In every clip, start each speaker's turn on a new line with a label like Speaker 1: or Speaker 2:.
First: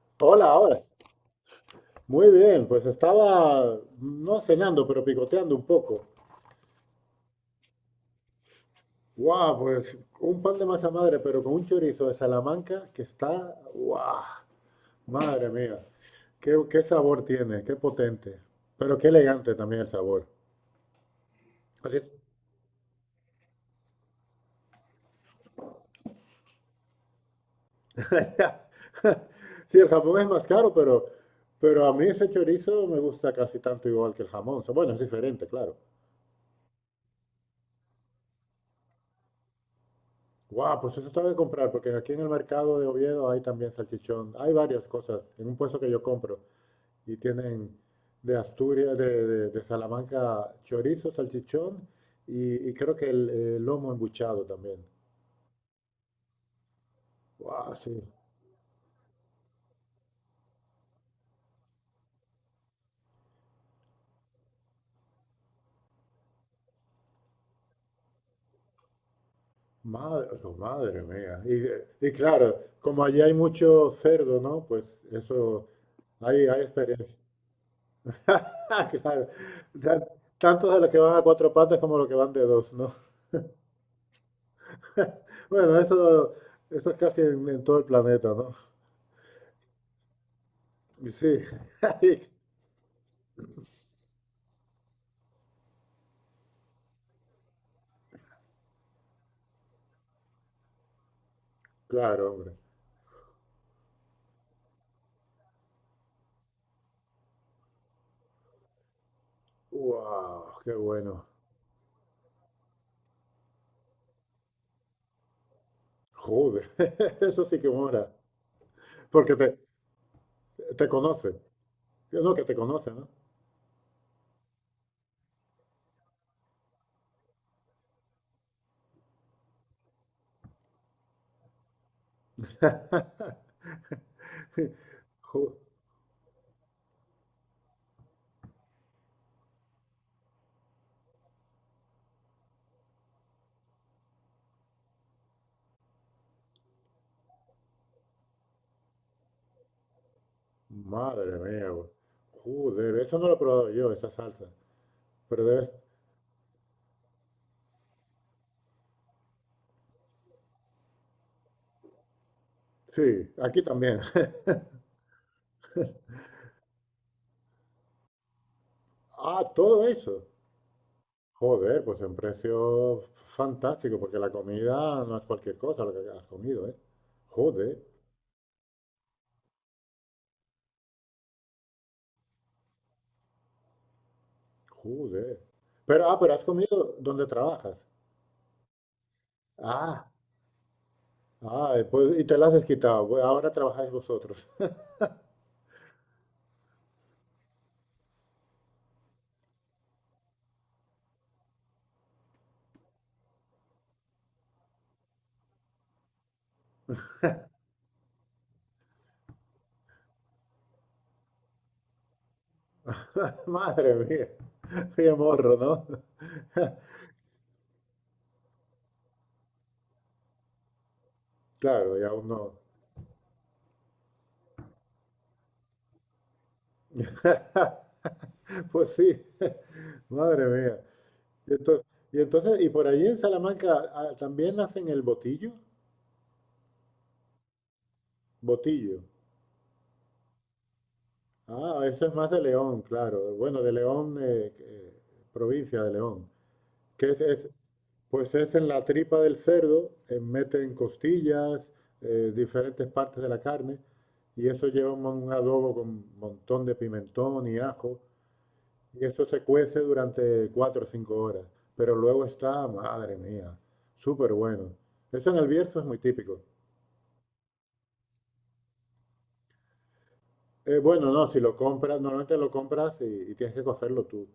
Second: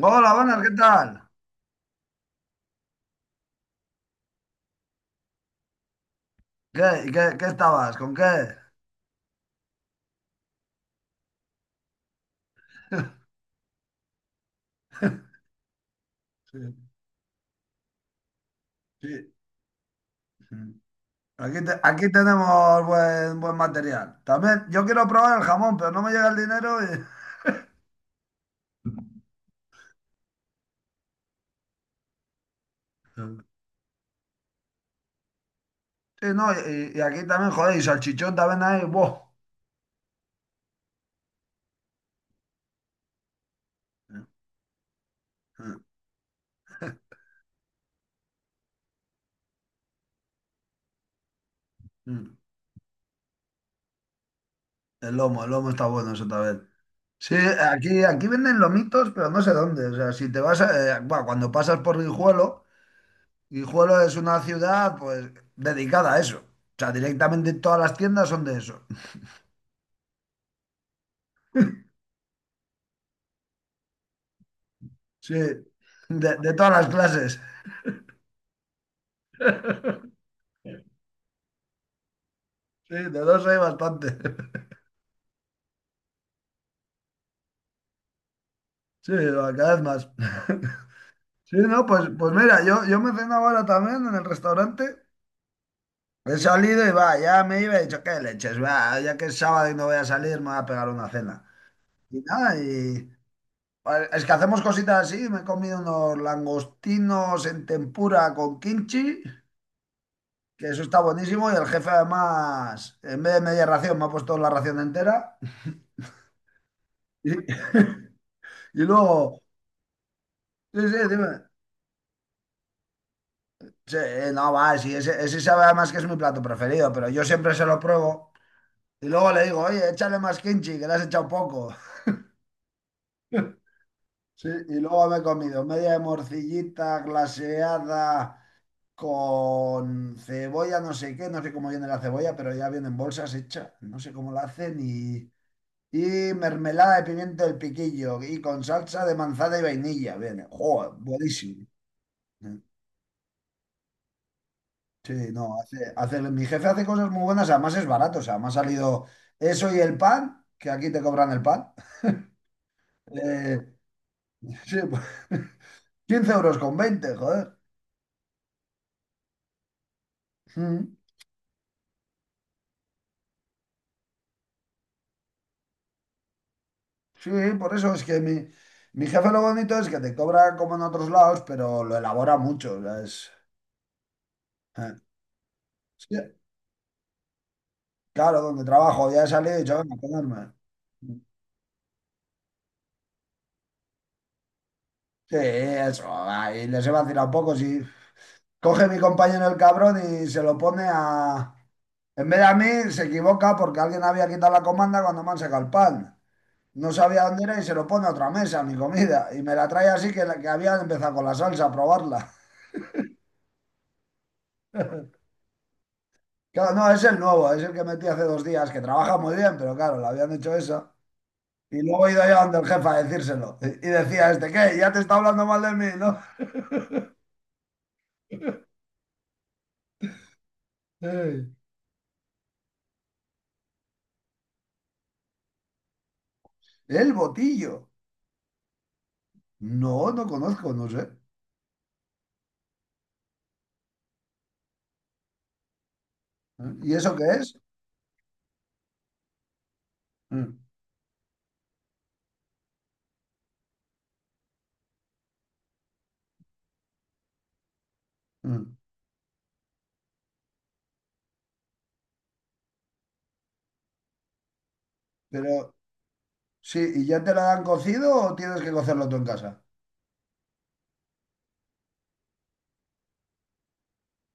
Speaker 1: Hola,
Speaker 2: Hola,
Speaker 1: buenas, ¿qué
Speaker 2: hola.
Speaker 1: tal?
Speaker 2: Muy bien, pues estaba no cenando, pero picoteando un poco.
Speaker 1: ¿Qué, qué estabas? ¿Con qué?
Speaker 2: ¡Guau! Pues un pan de masa madre, pero con un chorizo de Salamanca que está. ¡Guau! Madre mía. Qué,
Speaker 1: Sí,
Speaker 2: qué sabor tiene, qué potente. Pero qué
Speaker 1: sí,
Speaker 2: elegante también el sabor.
Speaker 1: sí. Aquí, te-
Speaker 2: Así-
Speaker 1: aquí tenemos buen material. También, yo quiero probar el jamón, pero no me llega el dinero. Y...
Speaker 2: Sí, el jamón es más caro, pero a mí ese chorizo me
Speaker 1: Sí,
Speaker 2: gusta casi tanto igual que el jamón. O sea, bueno, es diferente, claro.
Speaker 1: sí, no, y aquí también, joder, y salchichón también hay, ¡buah!
Speaker 2: Guau, pues eso tengo que comprar, porque aquí en el mercado de Oviedo hay también salchichón. Hay varias cosas en un puesto que yo compro. Y tienen de Asturias, de Salamanca, chorizo, salchichón
Speaker 1: Mm.
Speaker 2: y creo que el lomo embuchado también.
Speaker 1: El lomo está bueno eso también. Sí,
Speaker 2: Guau, sí.
Speaker 1: aquí venden lomitos, pero no sé dónde. O sea, si te vas buah, cuando pasas por Guijuelo. Guijuelo es una ciudad pues dedicada a eso. O sea, directamente todas las tiendas son de eso.
Speaker 2: Madre, oh, madre mía. Y claro, como allí hay mucho cerdo, ¿no? Pues
Speaker 1: Sí,
Speaker 2: eso,
Speaker 1: de, de
Speaker 2: hay
Speaker 1: todas las
Speaker 2: experiencia.
Speaker 1: clases.
Speaker 2: Claro. Tan- Tanto de los que van a cuatro patas como los que van de dos, ¿no?
Speaker 1: Sí, de dos hay bastante.
Speaker 2: Bueno, eso es casi en todo el planeta, ¿no?
Speaker 1: Sí, cada vez más.
Speaker 2: Y sí,
Speaker 1: Sí, no, pues mira, yo me ceno ahora también en el restaurante. He salido y va, ya me iba y he dicho, qué leches, va, ya que es sábado y no voy a salir, me voy a pegar una cena. Y
Speaker 2: claro,
Speaker 1: nada,
Speaker 2: hombre.
Speaker 1: y vale, es que hacemos cositas así, me he comido unos langostinos en tempura con kimchi,
Speaker 2: ¡Wow!
Speaker 1: que
Speaker 2: ¡Qué
Speaker 1: eso está
Speaker 2: bueno!
Speaker 1: buenísimo, y el jefe además, en vez de media ración, me ha puesto la ración entera.
Speaker 2: ¡Joder! Eso sí que mola.
Speaker 1: Y
Speaker 2: Porque
Speaker 1: luego,
Speaker 2: te,
Speaker 1: sí,
Speaker 2: te
Speaker 1: sí,
Speaker 2: conoce.
Speaker 1: dime.
Speaker 2: No, que te conoce, ¿no?
Speaker 1: Sí, no, va, sí, ese sabe además que es mi plato preferido, pero yo siempre se lo pruebo y luego le digo, oye, échale más kimchi, que le has echado poco. Sí, y luego me he
Speaker 2: Ju-
Speaker 1: comido media de morcillita glaseada con cebolla, no sé qué, no sé cómo viene la cebolla, pero ya viene en bolsas hecha, no sé cómo la hacen, y mermelada de pimiento del piquillo y con salsa de manzana y vainilla, viene, joder,
Speaker 2: Madre
Speaker 1: buenísimo,
Speaker 2: mía, güey.
Speaker 1: ¿eh?
Speaker 2: Joder, eso no lo he probado yo, esa salsa.
Speaker 1: Sí,
Speaker 2: Pero
Speaker 1: no,
Speaker 2: debes...
Speaker 1: mi jefe hace cosas muy buenas, además es barato, o sea, me ha salido eso y el pan, que aquí te cobran el pan.
Speaker 2: Sí,
Speaker 1: Eh,
Speaker 2: aquí también.
Speaker 1: sí, pues, 15 euros con veinte, joder.
Speaker 2: Ah, todo eso.
Speaker 1: Mm.
Speaker 2: Joder, pues en precio fantástico, porque la comida no es cualquier cosa lo que has comido, ¿eh?
Speaker 1: Sí, por
Speaker 2: Joder.
Speaker 1: eso es que mi, jefe lo bonito es que te cobra como en otros lados, pero lo elabora mucho. O sea, es... eh,
Speaker 2: Joder. Pero,
Speaker 1: sí,
Speaker 2: ah, pero has comido donde trabajas.
Speaker 1: claro, donde trabajo, ya he salido y yo, venga, a
Speaker 2: Ah,
Speaker 1: comerme.
Speaker 2: ah, y pues, y te las has quitado. Bueno, ahora trabajáis vosotros.
Speaker 1: Sí, eso, ahí les he vacilado un poco, si. Coge mi compañero el cabrón y se lo pone. A... En vez de a mí, se equivoca porque alguien había quitado la comanda cuando me han sacado el pan. No sabía dónde era y se lo pone a otra mesa, mi comida. Y me la trae así, que, que había empezado con la salsa a probarla.
Speaker 2: Madre mía, qué morro, ¿no?
Speaker 1: Claro, no, es el nuevo, es el que metí hace dos días, que trabaja muy bien, pero claro, le habían hecho eso. Y
Speaker 2: Claro,
Speaker 1: luego
Speaker 2: ya
Speaker 1: he ido yo
Speaker 2: uno.
Speaker 1: donde el jefe a decírselo. Y decía este, ¿qué? Ya te está hablando mal de mí, ¿no?
Speaker 2: Pues sí, madre mía.
Speaker 1: Ey.
Speaker 2: Y entonces, y entonces, y por allí en Salamanca ah, también hacen el botillo,
Speaker 1: El botillo.
Speaker 2: botillo.
Speaker 1: No, no conozco, no sé.
Speaker 2: Ah, eso es más de León, claro. Bueno, de León, provincia de León.
Speaker 1: ¿Eh? ¿Y
Speaker 2: Que
Speaker 1: eso
Speaker 2: es,
Speaker 1: qué
Speaker 2: es-
Speaker 1: es?
Speaker 2: Pues es en la tripa del cerdo,
Speaker 1: Mm,
Speaker 2: meten costillas, diferentes partes de la carne, y eso lleva un adobo con un montón de pimentón y ajo,
Speaker 1: mm.
Speaker 2: y eso se cuece durante cuatro o cinco horas, pero luego está, madre mía, súper bueno. Eso en el
Speaker 1: Pero
Speaker 2: Bierzo es muy típico.
Speaker 1: sí, ¿y ya te la dan cocido o tienes que cocerlo tú en casa?
Speaker 2: Bueno, no, si lo compras, normalmente lo compras y tienes que cocerlo tú.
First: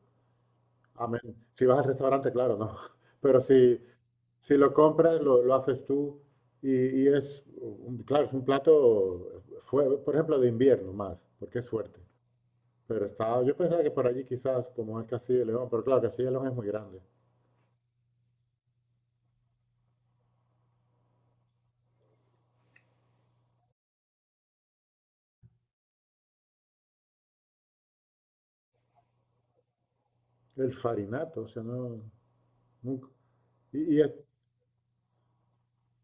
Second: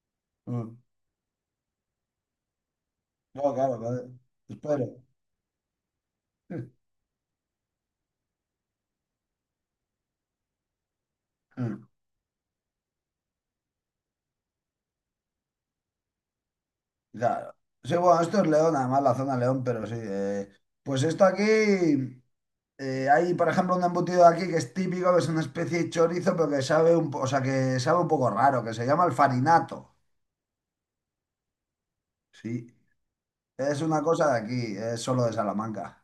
Speaker 1: Mm.
Speaker 2: Amén. Si vas al restaurante, claro, no. Pero
Speaker 1: No, claro,
Speaker 2: si,
Speaker 1: claro.
Speaker 2: si lo
Speaker 1: Espero.
Speaker 2: compras, lo haces tú
Speaker 1: Mm.
Speaker 2: y, y es, claro, es un plato, fue, por ejemplo, de invierno más, porque es
Speaker 1: Mm,
Speaker 2: fuerte. Pero está, yo pensaba que por allí quizás, como es Castilla y León, pero claro, Castilla y León es muy grande.
Speaker 1: claro. Sí, bueno, esto es León, además la zona León, pero sí. Pues esto aquí, hay por ejemplo un embutido de aquí que es típico, que es una especie de chorizo, pero que sabe o sea, que sabe un poco raro, que se llama el farinato.
Speaker 2: El farinato, o sea, no,
Speaker 1: Sí.
Speaker 2: nunca.
Speaker 1: Es
Speaker 2: Y,
Speaker 1: una cosa de aquí, es solo de Salamanca.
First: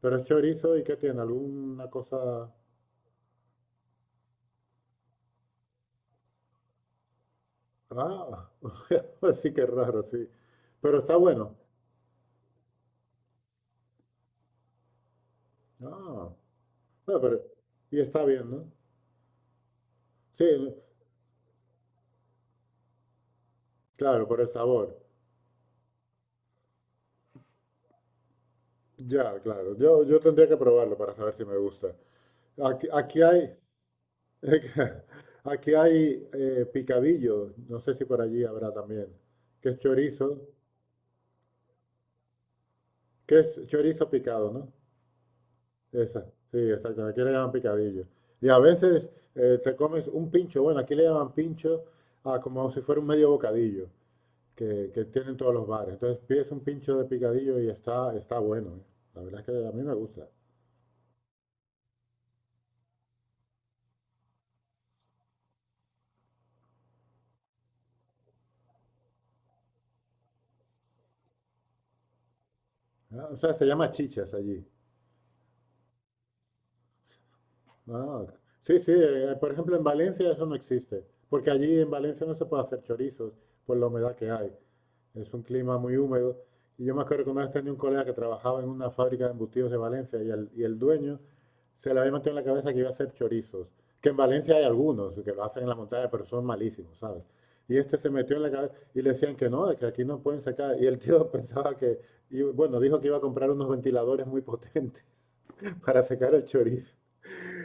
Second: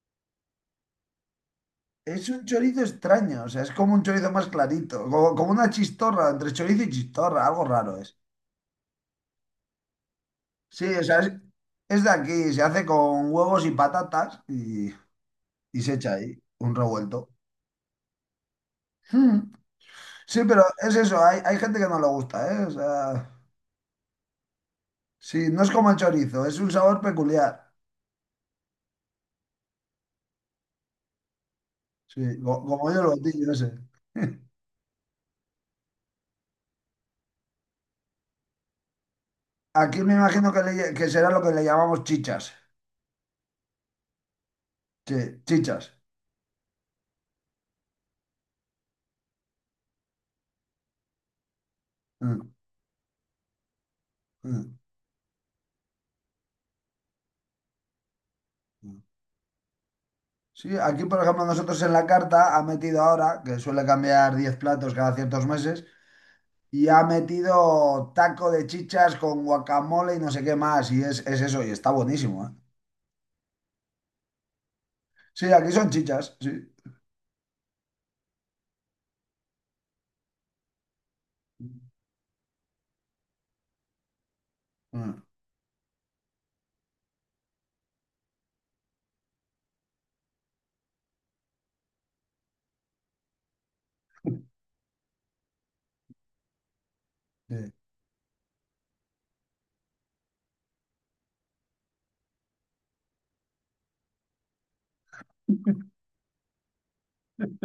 Speaker 2: pero es chorizo y ¿qué tiene? ¿Alguna
Speaker 1: Es un
Speaker 2: cosa?
Speaker 1: chorizo extraño, o sea, es como un chorizo más clarito, como una chistorra, entre chorizo y chistorra, algo raro es.
Speaker 2: Ah, o sea, sí que es raro, sí.
Speaker 1: Sí,
Speaker 2: Pero
Speaker 1: o
Speaker 2: está
Speaker 1: sea, es,
Speaker 2: bueno.
Speaker 1: es de aquí, se hace con huevos y patatas y se echa
Speaker 2: Ah,
Speaker 1: ahí un
Speaker 2: bueno,
Speaker 1: revuelto.
Speaker 2: pero, y está bien, ¿no?
Speaker 1: Mm. Sí,
Speaker 2: Sí,
Speaker 1: pero es eso, hay gente que no le gusta, ¿eh? O sea,
Speaker 2: claro, por el sabor.
Speaker 1: sí, no es como el chorizo, es un sabor peculiar.
Speaker 2: Ya, claro. Yo tendría que probarlo para saber si me gusta.
Speaker 1: Sí,
Speaker 2: Aquí,
Speaker 1: como yo el
Speaker 2: aquí
Speaker 1: botillo
Speaker 2: hay,
Speaker 1: ese.
Speaker 2: aquí hay picadillo. No sé si por allí habrá también. Que es
Speaker 1: Aquí me
Speaker 2: chorizo,
Speaker 1: imagino que, que será lo que le llamamos chichas.
Speaker 2: que es chorizo picado, ¿no?
Speaker 1: Sí, chichas.
Speaker 2: Esa, sí, exacto. Aquí le llaman picadillo. Y a veces te comes un pincho. Bueno, aquí le llaman pincho a
Speaker 1: Mm,
Speaker 2: como si fuera un medio bocadillo
Speaker 1: mm,
Speaker 2: que tienen todos los bares. Entonces pides un pincho de picadillo y está, está bueno. ¿Eh?
Speaker 1: mm.
Speaker 2: La verdad es que a mí me gusta.
Speaker 1: Sí, aquí por ejemplo nosotros en la carta ha metido ahora, que suele cambiar 10 platos cada ciertos meses. Y ha metido taco de chichas con guacamole y no sé qué más. Y es eso, y está buenísimo, ¿eh?
Speaker 2: Ah, o sea, se llama chichas allí.
Speaker 1: Sí, aquí son chichas, sí.
Speaker 2: Ah, sí, sí, por ejemplo en Valencia eso no existe, porque allí en Valencia no se puede hacer chorizos por la humedad que hay.
Speaker 1: Ah,
Speaker 2: Es un clima muy húmedo. Y yo me acuerdo que una vez tenía un colega que trabajaba en una fábrica de embutidos de Valencia y el dueño se le había metido en la cabeza que iba a hacer chorizos, que en Valencia hay algunos que lo hacen en la montaña, pero son malísimos, ¿sabes?
Speaker 1: sí,
Speaker 2: Y este se metió en la cabeza y le decían que no, de que aquí no pueden sacar. Y el tío pensaba que, y bueno, dijo que iba a comprar unos ventiladores muy potentes para secar el chorizo.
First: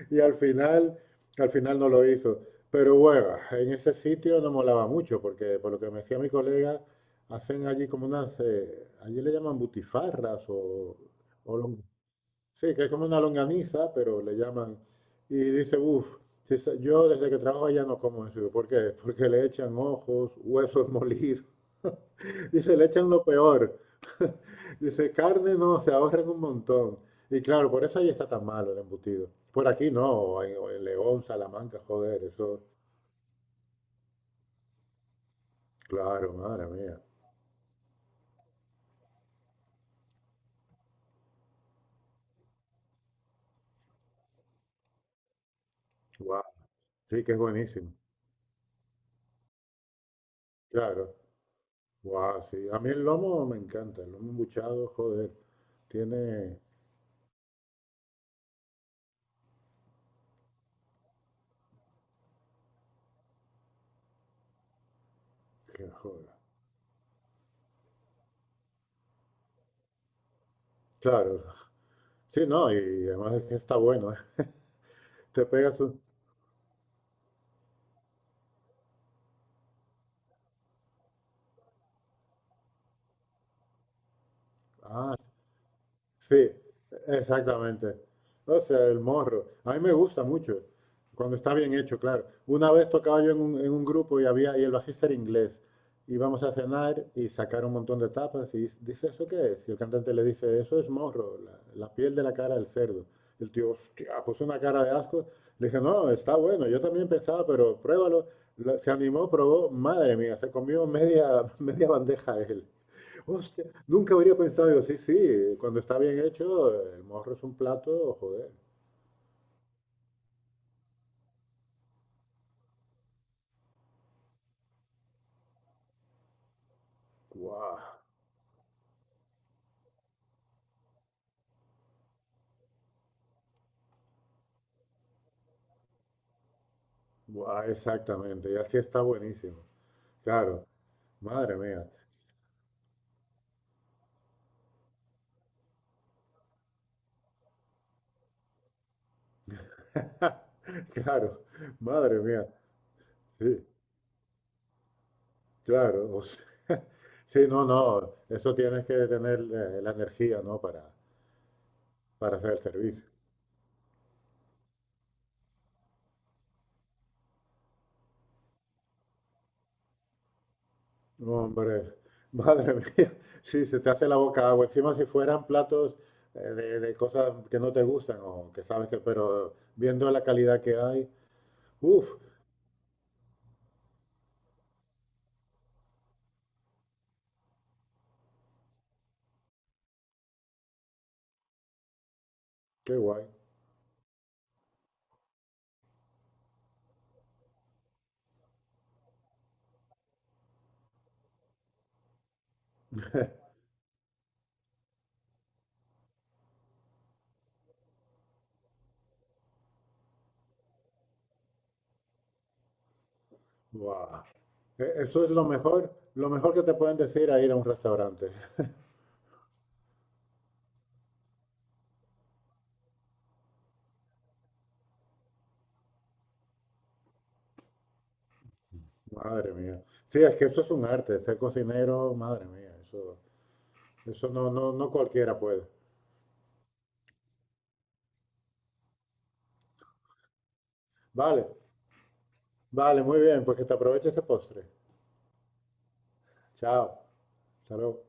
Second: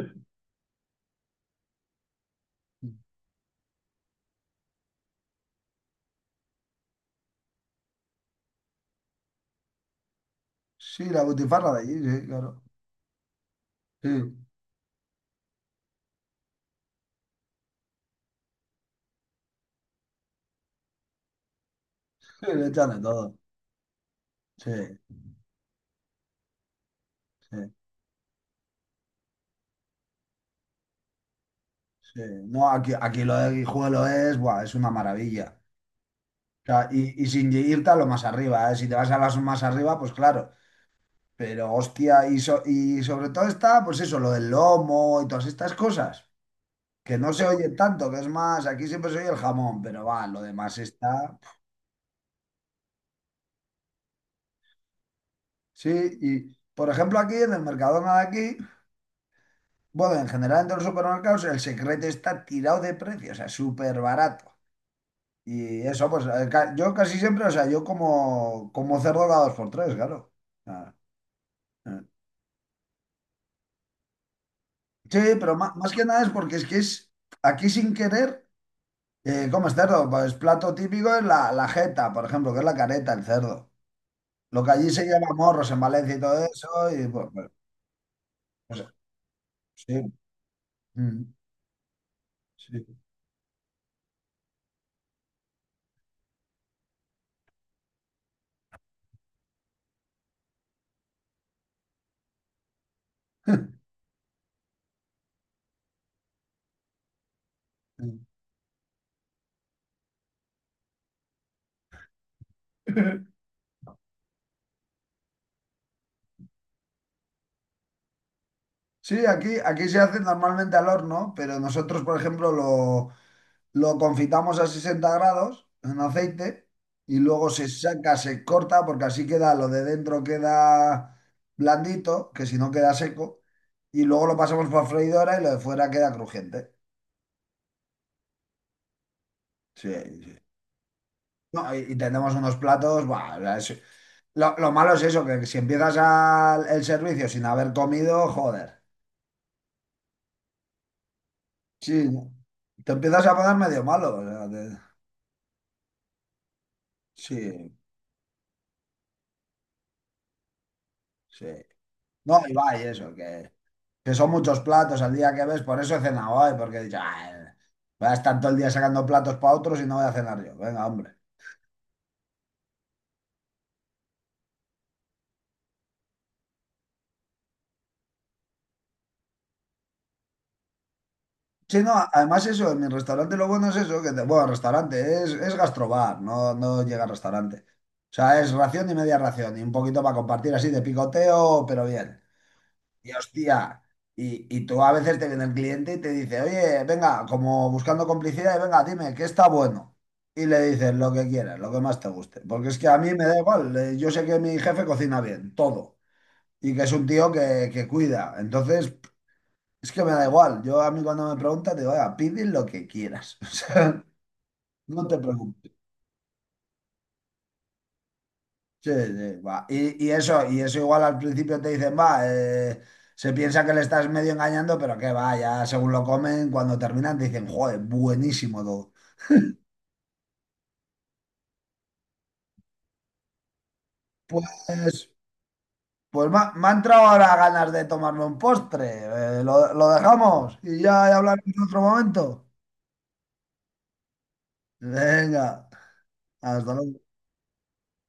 Speaker 2: Y al final no lo hizo. Pero bueno, en ese sitio no molaba mucho, porque por lo que me decía mi colega, hacen allí como unas, allí le llaman butifarras o,
Speaker 1: sí, la
Speaker 2: o
Speaker 1: butifarra de
Speaker 2: lon-
Speaker 1: allí, sí, claro.
Speaker 2: sí, que es como una longaniza,
Speaker 1: Sí,
Speaker 2: pero le llaman. Y dice, uff, yo desde que trabajo allá no como eso. Digo, ¿por qué? Porque le echan ojos, huesos molidos.
Speaker 1: sí, le
Speaker 2: Dice, le
Speaker 1: echan de
Speaker 2: echan lo
Speaker 1: todo.
Speaker 2: peor.
Speaker 1: Sí,
Speaker 2: Dice, carne no, se ahorran un montón. Y
Speaker 1: sí,
Speaker 2: claro, por eso ahí está tan malo el embutido. Por aquí no, o en León, Salamanca,
Speaker 1: sí.
Speaker 2: joder, eso,
Speaker 1: No, aquí lo de Guijuelo es, buah, es una maravilla.
Speaker 2: claro,
Speaker 1: O
Speaker 2: madre
Speaker 1: sea,
Speaker 2: mía.
Speaker 1: y sin irte a lo más arriba, ¿eh? Si te vas a las más arriba, pues claro. Pero hostia, y, y sobre todo está, pues eso, lo del lomo y todas estas cosas,
Speaker 2: Guau,
Speaker 1: que
Speaker 2: sí que
Speaker 1: no
Speaker 2: es
Speaker 1: se oye
Speaker 2: buenísimo.
Speaker 1: tanto, que es más, aquí siempre se oye el jamón, pero va, lo demás
Speaker 2: Claro,
Speaker 1: está.
Speaker 2: guau, sí. A mí el lomo me encanta, el lomo embuchado, joder,
Speaker 1: Sí, y
Speaker 2: tiene,
Speaker 1: por ejemplo aquí en el Mercadona de aquí, bueno, en general en todos los supermercados el secreto está tirado de precio, o sea, súper barato. Y
Speaker 2: que
Speaker 1: eso,
Speaker 2: joder.
Speaker 1: yo casi siempre, o sea, yo como, cerdo cada dos por tres, claro. Ah,
Speaker 2: Claro,
Speaker 1: eh.
Speaker 2: sí, no, y además es que está bueno, ¿eh?
Speaker 1: Sí,
Speaker 2: Te
Speaker 1: pero
Speaker 2: pegas
Speaker 1: más,
Speaker 2: un,
Speaker 1: que nada es porque es que es aquí sin querer, comes cerdo, pues plato típico es la jeta, por ejemplo, que es la careta, el cerdo. Lo que allí se
Speaker 2: ah,
Speaker 1: llama morros en Valencia y todo
Speaker 2: sí,
Speaker 1: eso, y pues, pues,
Speaker 2: exactamente. O
Speaker 1: pues,
Speaker 2: sea, el morro. A mí me
Speaker 1: sí.
Speaker 2: gusta mucho,
Speaker 1: Mm,
Speaker 2: cuando está bien hecho, claro. Una
Speaker 1: sí.
Speaker 2: vez tocaba yo en un grupo y había, y el bajista era inglés. Íbamos a cenar y sacar un montón de tapas y dice, ¿eso qué es? Y el cantante le dice, eso es morro, la piel de la cara del cerdo. El tío, hostia, puso una cara de asco. Le dije, no, está bueno, yo también pensaba, pero pruébalo. Se animó, probó, madre mía, se comió media, media bandeja él. Hostia, nunca habría pensado yo, sí, sí, cuando está bien hecho, el morro es un plato, joder,
Speaker 1: Sí, aquí se hace normalmente al horno, pero nosotros, por ejemplo, lo confitamos a 60 grados en aceite y luego se
Speaker 2: guau,
Speaker 1: saca, se corta, porque así queda, lo de dentro queda blandito, que si no queda seco, y luego lo pasamos por freidora y lo de fuera queda crujiente.
Speaker 2: guau, exactamente, y así está buenísimo,
Speaker 1: Sí, sí.
Speaker 2: claro, madre
Speaker 1: No, y,
Speaker 2: mía,
Speaker 1: y tenemos unos platos, buah, es. Lo, malo es eso, que si empiezas el servicio sin haber comido, joder.
Speaker 2: claro,
Speaker 1: Sí,
Speaker 2: madre mía,
Speaker 1: te empiezas a poner
Speaker 2: sí,
Speaker 1: medio malo. O sea,
Speaker 2: claro, o sea, sí, no,
Speaker 1: sí,
Speaker 2: no, eso tienes que tener la energía, ¿no?
Speaker 1: sí.
Speaker 2: Para
Speaker 1: No,
Speaker 2: hacer
Speaker 1: y
Speaker 2: el
Speaker 1: va, y
Speaker 2: servicio.
Speaker 1: eso, que son muchos platos al día que ves, por eso he cenado hoy, porque he dicho, "Ay, voy a estar todo el día sacando platos para otros y no voy a cenar yo. Venga, hombre."
Speaker 2: Hombre, madre mía, sí, se te hace la boca agua. Encima si fueran platos de cosas que no te gustan o que sabes que, pero viendo la calidad que hay,
Speaker 1: Sí, no,
Speaker 2: uff,
Speaker 1: además eso, en mi restaurante lo bueno es eso, que, bueno, restaurante, es gastrobar, no, no llega al restaurante. O sea, es ración y media ración, y un poquito para compartir así de picoteo, pero bien.
Speaker 2: qué
Speaker 1: Y
Speaker 2: guay.
Speaker 1: hostia, y tú a veces te viene el cliente y te dice, oye, venga, como buscando complicidad, y venga, dime, ¿qué está bueno? Y le dices lo que quieras, lo que más te guste. Porque es que a mí me da igual, yo sé que mi jefe cocina bien, todo. Y que es un tío que cuida. Entonces, es que me da igual. Yo a mí cuando me preguntan, digo, oiga, pide lo que quieras. O sea,
Speaker 2: Guau.
Speaker 1: no te
Speaker 2: Eso es
Speaker 1: preocupes.
Speaker 2: lo mejor que te pueden decir a ir a un restaurante.
Speaker 1: Sí, sí, va. Y eso, y eso igual al principio te dicen, va, se piensa que le estás medio engañando, pero que va, ya según lo comen, cuando terminan te dicen, joder, buenísimo todo.
Speaker 2: Madre mía. Sí, es que eso es un arte, ser cocinero, madre mía, eso no, no, no
Speaker 1: Pues,
Speaker 2: cualquiera puede.
Speaker 1: pues me ha entrado ahora ganas de tomarme un postre. Lo dejamos y ya
Speaker 2: Vale,
Speaker 1: hablaremos en otro momento.
Speaker 2: vale, muy bien, pues que te aproveche ese postre.
Speaker 1: Venga, hasta
Speaker 2: Chao,
Speaker 1: luego.
Speaker 2: hasta luego.